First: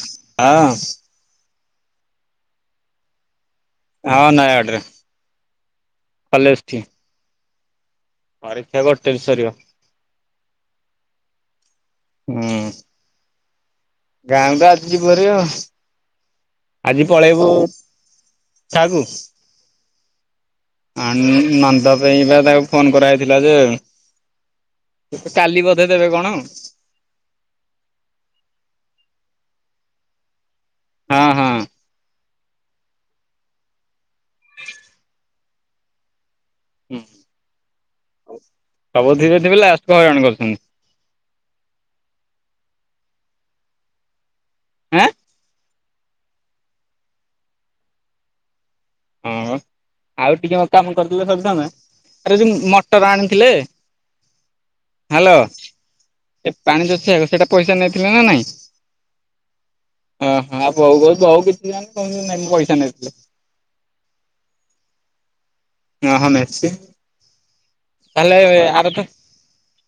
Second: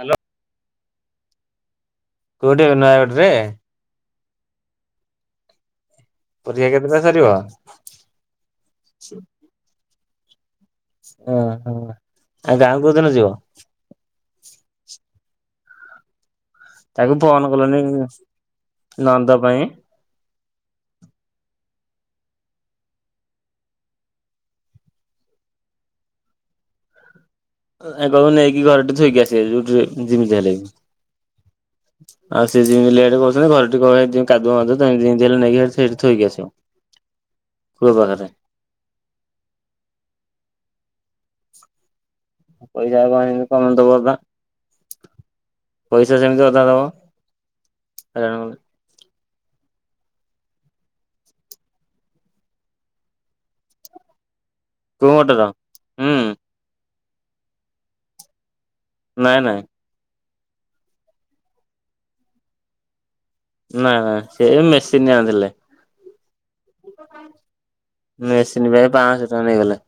Hello. ହଁ। କୋଉଠି ଏ ନୟାଗଡ଼ ରେ? ହଁ ନୟାଗଡରେ। ପରୀକ୍ଷା କେତିଟାରେ ସରିବ? ପରୀକ୍ଷା ଗୋଟେରେ ସରିବ। ହୁଁ ହୁଁ ଆଉ ଗାଁ କୁ କୋଉଦିନ ଯିବ? ଗାଁ କୁ ତ ଆଜି ଯିବାକୁ ପଡିବ। ଆଜି ତାକୁ ଫୋନ ପଳେଇବୁ କଲନି ଠାଆକୁ? ନଣନ୍ଦ ପାଇଁ ଆଣୁନୁ ନନ୍ଦ ପାଇଁ ପା ତାକୁ ଫୋନ୍ କରାହେଇଥିଲା ଯେ ସେ କାଲି ବୋଧେ ଦେବେ କଣ? ଆକୁ କହିବୁ ନେଇକି ଘର ଠି ଥୋଇକି ଆସିବେ ଯଉଠି ଜିମିତି ହେଲେ ବି। ହଁ ହଁ। [inaudible] ଆଉ ସେ ଯେମିତି ଲେଟ୍ କରୁଛନ୍ତି ଘରେ ଟିକେ କହିଛନ୍ତି କାଦୁଅ ମାଦୁଅ ତମେ ଯେମିତି ହେଲେ ନେଇକି ସେଠି ଥୋଇକି ଆସିବ। କୋଉ ପାଖରେ? ସବୁ ଥିରେ ଥିବେବୋଲେ ଆପଣ ହଇରାଣ କରୁଛନ୍ତି। ପଇସା କଣ ଇନିକମ୍ ଦବପା? ଆଁ। ପଇସା ସେମିତି ଅଧା ଦବ ଏଣୁ ଆଉ ଟିକିଏ କାମ କରିଥିଲେ ସରି ଥାନ୍ତା ଆରେ ଯେଉଁ ମଟର ଆଣିଥିଲେ। [inaudible] ହାଲୋ ହୁଁ ଏ ପାଣି ଜୋଚେ ସେଇଟା ପଇସା ନେଇଥିଲେ ନା ନାଇଁ? ନାଁ ନାଁ। ହଁ ହଁ ହେଇଯାଉଚ କହୁ ବଉ କିଛି ଜାଣ କ ପଇସା ନେଇଥିଲେ। ନା ନା ସେ ମେସିନ୍ ଆଣିଥିଲେ। ଓ ହ ମେସିନ୍। ମେସିନ୍ ପାଇଁ ଆରଥର ପାଶ ଟଙ୍କା ନେଇଗଲା।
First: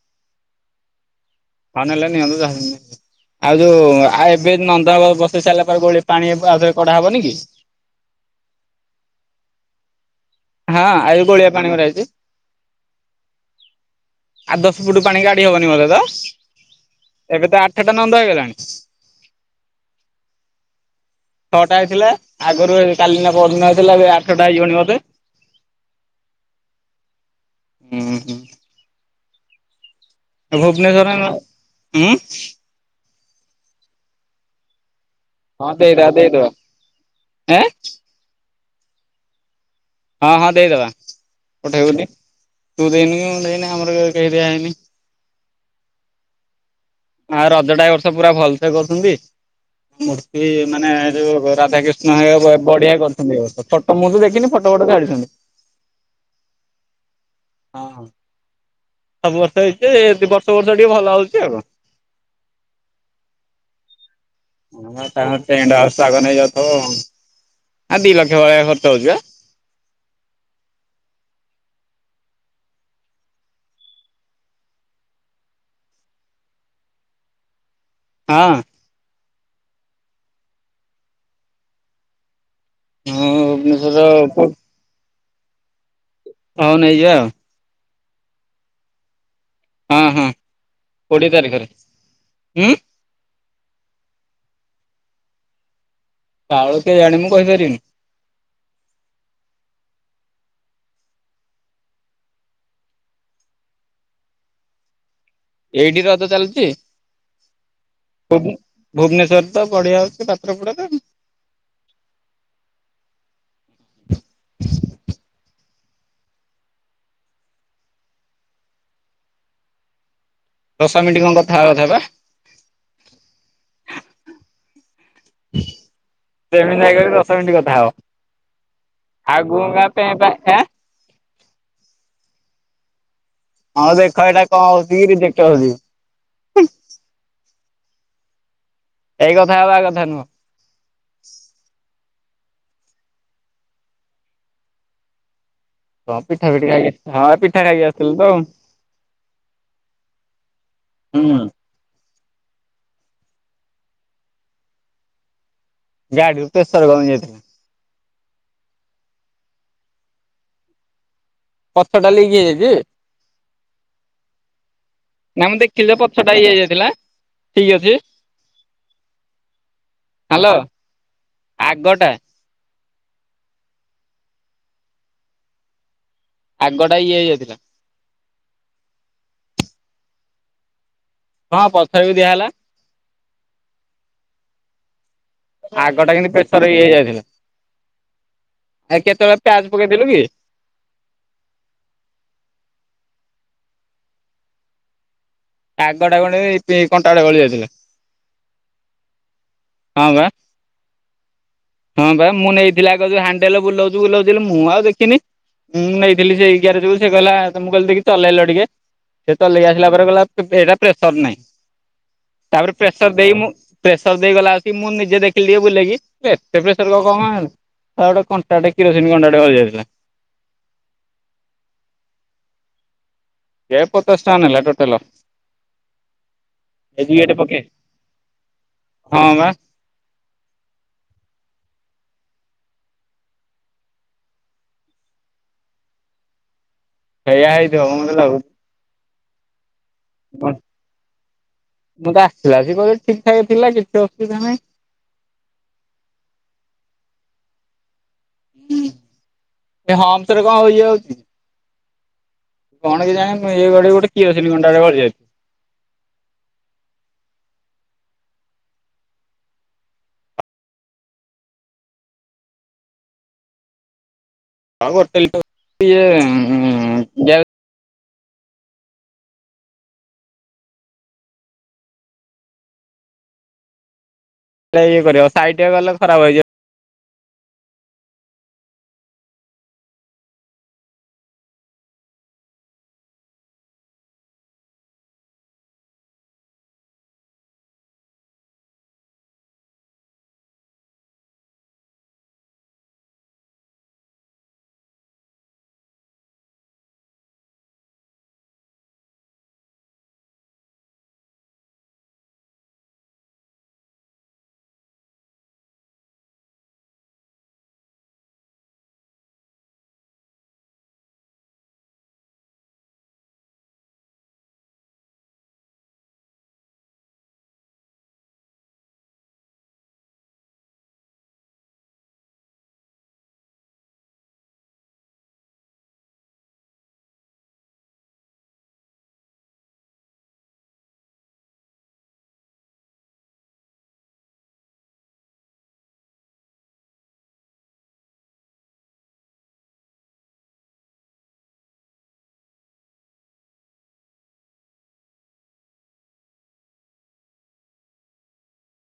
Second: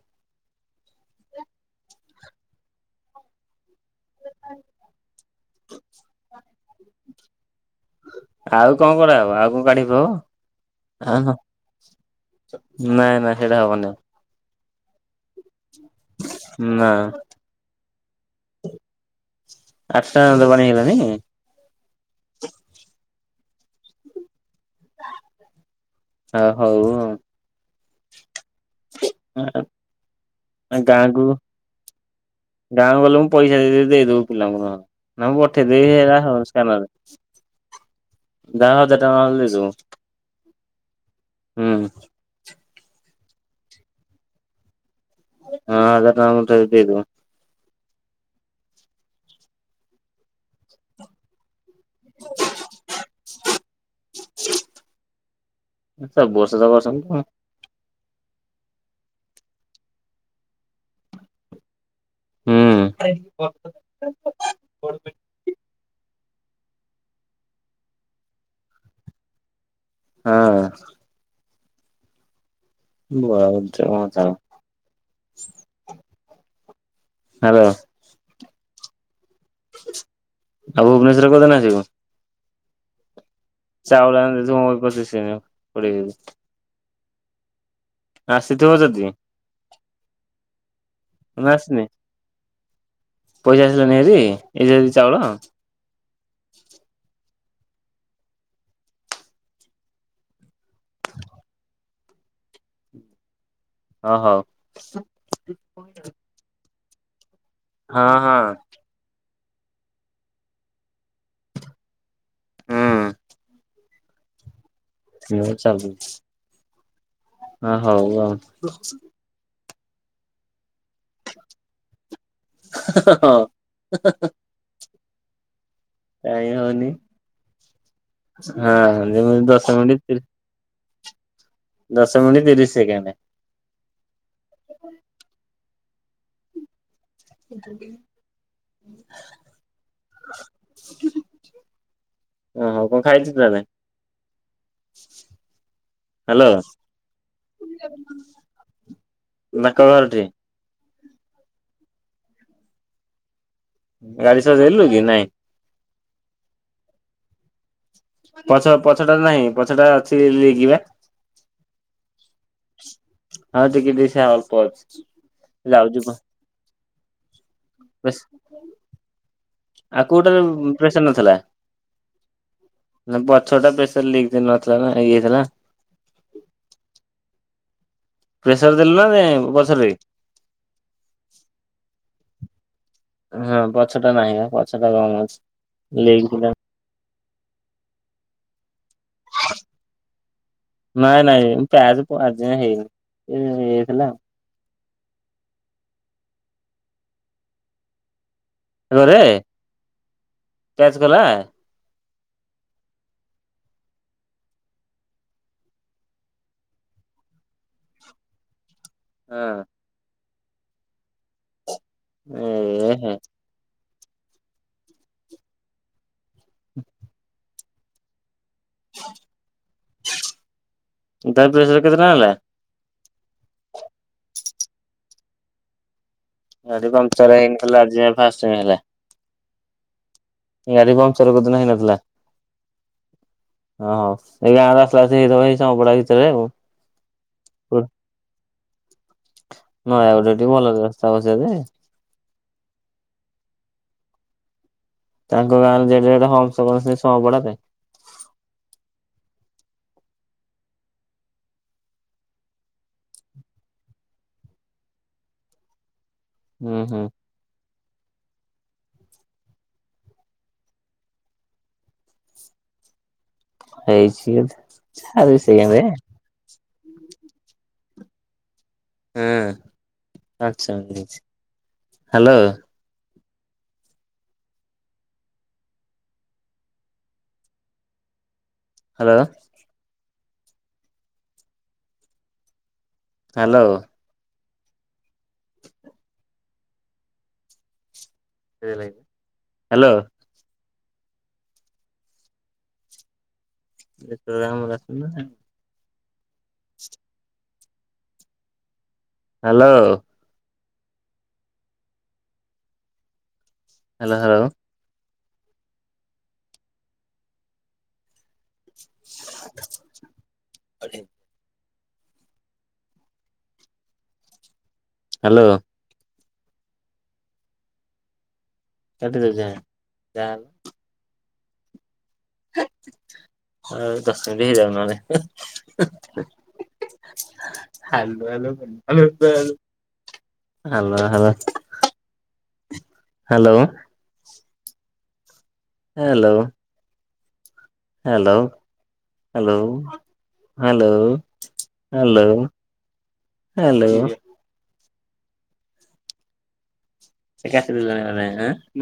ପାଣି ନେଲେ ନି ମୁଁ ଯାଣିନେହିଁ। ଆଉ ଯୋଉ ଆଉ ଏବେ ନନ୍ଦ ବସେଇ ସାରିଲା ପରେ ଗୋଳି ପାଣି ଆଉଥରେ କଡା ହବନି କି? ଆଉ କଣ କଢାହବ ଆଉ କଣ କାଢି ହବ। ଆଉ ହଁ ଯୋଉ ହଁ ଗୋଳିଆ ପାଣି ଗୁରା ହେଇଛି ନା ନା ହେରା ହବନି ଆଉ। ଆଠ ଦଶ ଫୁଟୁ ପାଣି କାଢି ହବନି ବୋଧେ ତ। ନା ଏବେ ତ ଆଠଟା ନନ୍ଦ ହେଇଗଲାଣି ଆସାକନ୍ତର ପାଣି ହେଇଗଲାଣି? ଛଅଟା ହେଇଥିଲା ଆଗରୁ କାଲି ନା ପରଦିନ ହେଇଥିଲା ଏବେ ଆଠଟା ହେଇଜୀବଣି ବୋଧେ। ଚା ହୋଉ। ଉଁ ହୁଁ। ହଁ। [unintelligible] ଭୁବନେଶ୍ୱରରେ ହୁ ଗାଁକୁ ଗଲେ ମୁଁ ପଇସା ଦେଇିଦେବୀ ଦେଇଦବୁ ପିଲାଙ୍କୁ ହଁ। ନା ମୁଁ ହଁ ଦେଇଦବା ପଠେଇଦେବି ଦେଇଦବା ସ୍କାନରରେ ଏଁ ଦାଦା ହଜାର ଟଙ୍କା ନଦ ତୁ। [unintelligible] ହଁ ହଁ ଦେଇଦେବା ପଠେଇବୁନି ତୁ ଦେଇନି କି ମୁଁ ଦେଇନି ଆମର କେହି ଦିଆ ହେଇନି। ହଁ ହଜାର ଟଙ୍କା ଉଠେଇ ଦେଇଦେବା। ଆଁ ରଜ ଟା ଏ ବର୍ଷ ପୁରା ଭଲ ସେ କରୁଛନ୍ତି ମୂର୍ତ୍ତି ମାନେ ଏ ଯୋଉ ରାଧାକୃଷ୍ଣ। ନାଇଁ ବଢ଼ିଆ କରିଛନ୍ତି ଏ ବର୍ଷ ଫଟ ମୁଁ ବି ଦେଖିନି ଫଟ ଫଟ ଛାଡିଛନ୍ତି। ସବୁ ବର୍ଷ ତ କରୁଛନ୍ତି। ହଁ ସବୁ ବର୍ଷ ହେଇଛି ଯେ ଏହି ବର୍ଷ ବର୍ଷ ଟିକେ ଭଲ ହଉଛି ଆଉ କଣ। ହୁଁ ବ। [unintelligible] ହଁ ତାଙ୍କ ଟେଣ୍ଟ ହାଉସ୍ ଆଗ ନେଇଇଯାଉଥିବ। ଆ ଦି ଲକ୍ଷ ଭଲିଆ ଖର୍ଚ ହଉଛି ବା। ହଁ- ହୁ ହ ତ। [unintelligible] ହ୍ୟାଲୋ। ହଁ ଆଉ ଭୁବନେଶ୍ୱରରେ କୋଉଦିନ ଯିବ? ହୁଁ ଚାଉଳ ଆଣିଦେଇଥିବୁ ମୋର ପଚିଶ୍ କିଲୋ କୋଡ଼ିଏ କିଲୋ। ହଉ ନେଇଯାଓ। ଆସିଥିବ ଯଦି। ହଁ ହଁ କୋଡିଏ ମୁଁ ତାରିଖରେ ଆସିନି ଉଁ ପଇସା ଆସିଲାଣି ହାରି ଏ ଯୋଉ ଚାଉଳ। ଚାଉଳ କିଏ ଜାଣି ମୁଁ କହିପାରିବିନି। ହଁ ହଉ ଏଇଠି ରଜ ଚାଲୁଛି? ହଁ ହଁ ଭୁବନେଶ୍ୱର ତ ବଢ଼ିଆ ହଉଛି ପାତ୍ରପଡ଼ାରେ। ହୁଁ। ସେ ଭଳିଆ ଚା [unintelligible] ଆଁ ହଉ ଆଉ। ଦଶ ମିନିଟ୍ କଣ କଥା ବାର୍ତ୍ତା ହେବା? ହଁ। [inaudible] [inaudible] ସେମିତି ଲାଗିବ ଦଶ ମିନିଟ୍ କଥା ହଁ ହବ ଯେମିତି ଆଉ ଗୁଁ ଦଶ ଗାଆଁ ମିନିଟ୍ ତିରି ପେପେ ଦଶ ମିନିଟ୍ ତିରିଶ୍ ସେକେଣ୍ଡ୍ ଆଉ ଦେଖ ଏଇଟା କଣ ହଉଛି କି ରିଜେକ୍ଟ୍ ହଉଛି? ଅଛନ୍ତି। [inaudible] ଏଇ କଥା ହେବା କଥା ନୁହଁ। ଓହ କଣ ଖାଇଛତି ନା ନାହିଁ? [inaudible] ହ ପିଠା ପିଠା ଖାଇକି ହଁ ପିଠା ଖାଇକି ଆସିଥିଲି ତ। ତାଙ୍କ ଘରଠି ହୁଁ ଗାଡ଼ି ସଜେଇଲୁକି ନାଇଁ? ଗାଡ଼ି ରୁ ପେଶର କମିଯାଇଥିଲେ। ପଛ ପଛଟା ନାହିଁ ପଛଟା ଅଛି ଲିକ୍ ବା ପଛ ଟା ଲିକ୍ ହେଇଯାଇଛି? ହଁ ଟିକେ ଟିକେ ସେ ଆଳ୍ପ ଅଛି ନା ମୁଁ ଦେଖିଲି ଯେ ଲାଉଛି ମ ପଛଟା ଇଏ ହେଇଯାଇଥିଲା ଠିକ ଅଛି ବାସ ଆଉ କୋଉଟାରେ ହ୍ୟାଲୋ। ପ୍ରେସର୍ ନଥିଲା? ଆଗଟା ନା ପଛଟା ପ୍ରେସର୍ ଲିକ୍ ନଥିଲା ନା ଇଏ ଥିଲା। ଆଗଟା ଇଏ ହେଇଯାଇଥିଲା ପ୍ରେସର୍ ଦେଲୁ ନାଇ ପଛରେ? ହଁ ପଛରେ ବି ଦିଆହେଲା। ହଁ ପଛ ଟା ନାହିଁ ପା ପଛ ଟା କମ୍ ଅଛି। ଆଗ ଟା ଲିକ୍ କିନ୍ତୁ ଥିଲା ପେସର୍ ହେଇଯାଇଛି ଅଧିକ। ଆଉ କେତେବେଳେ ପ୍ୟାଚ୍ ପକେଇଥିଲୁ କି? ନାଇଁ ନାଇଁ ମୁଁ ପ୍ୟାଚ ଆଜି ଯାଏ ହେଇନି ଏଇ ହେଇଯାଇଥିଲା। ଆଗଟା ଗୋଟେ ୟୁପିଈ କଣ୍ଟାଟେ ଗଳି ଯାଇଥିଲା। ତାପରେ ହଁ ବା। ହଁ ବା ମୁଁ ନେଇଥିଲ ଆଗ ଯଉ ହାଣ୍ଡେଲ୍ ବୁଲାଉଛି ବୁଲାଉଛି ମୁଁ ଆଉ ଦେଖିନି ମୁଁ ନେଇଥିଲି ସେଇ ଗ୍ୟାରେଜେ ସେ କହିଲା ତମ ମୁଁ କହିଲି ଟିକେ ଚଲେଇଲ ଟିକେ ସେ ଚଲେଇକି ଆସିଲା ପରେ କହିଲା ପେ ଏଟା ପ୍ରେସର୍ ନାହିଁ ତାପରେ ଏ ହେ ପ୍ରେସର ଦେଇକି ମୁଁ ପ୍ରେସର ଦେଇଗଲା ଆସିକି ମୁଁ ନିଜେ ଦେଖିଲି ଟିକେ ବୁଲେଇକି ହେ ଏତେ ପ୍ରେସର୍ କହ କଣ ହେଲା ହେ ଗୋଟେ କ କଣ୍ଟା ଟେ କିରୋସିନ୍ ଗଳିଯାଇଥିଲା। ତାର ଦୁଇଶ ରେ କେତେ ଟଙ୍କା ହେଲା? ହେ ପଚାଷ ଟଙ୍କା ନେଲା ଟୋଟାଲ। ଗାଡି ଏ ପମ୍ପଚର୍ ହେଇନଥିଲା ଆଜି ଯାଏ ଫାଷ୍ଟ୍ ଟାଇମ ହେଲା। ହୁଁ ବା। ଗାଡି ପାମ୍ପଚର୍ କୋଉଦିନ ହେଇନଥିଲା? ହଁ ଏଇ ଗାଁରେ ଆସିଲା ଆସିକି ହେଇଥବ ଏଇ ସମ୍ପଡା ଭିତରେ ଆଉ ସେୟା ହେଇଥିବ ମୋତେ ଲାଗୁ ନୟାଗଡ ଟିକେ ଭଲ ରାସ୍ତା ବା ସିଆଡେ। ମୁଁ ତ ଆସିଲା ଅସିକି ଠିକ ଠାକ ଥିଲା କିଛି ଅସୁବିଧା ନାହିଁ। ତାଙ୍କ ଗାଁରେେ ଯେଡ଼େ ଯେଡ଼େ ହମ୍ପସ କରିଛନ୍ତି ସମ୍ପଡା ରେ ହୁଁ ସେଇ ହମ୍ପ୍ସ ରେ କଣ ଇଏ ହଉଛି। କଣ କେଜାଣି [unintelligible] କିସର୍ସିନି କଣ୍ଟା ଟେ ଗଳି ଯାଇଛି। ହୁଁ ହୁଁ। ହେଇଛି ଟେଲ ଆରେ ଗ ସେଇଆ ବେ [unintelligible] ହେଁ ଆଛା ହ୍ୟାଲୋ। ହେ ଇଏ କରିବ ସାଇଟି ରେ ଗଲେ ଖରାପ ହେଇଯିବ। ହ୍ୟାଲୋ। ହ୍ୟାଲୋ। ସେ ନାଇ ହ୍ୟାଲୋ। ଏଶାମ ଆସ [unintelligible] hello. Hello hello [unintelligible] hello [unintelligible] [unintelligible] [unintelligible] hello hello hello hello hello hello hello hello hello [unintelligible]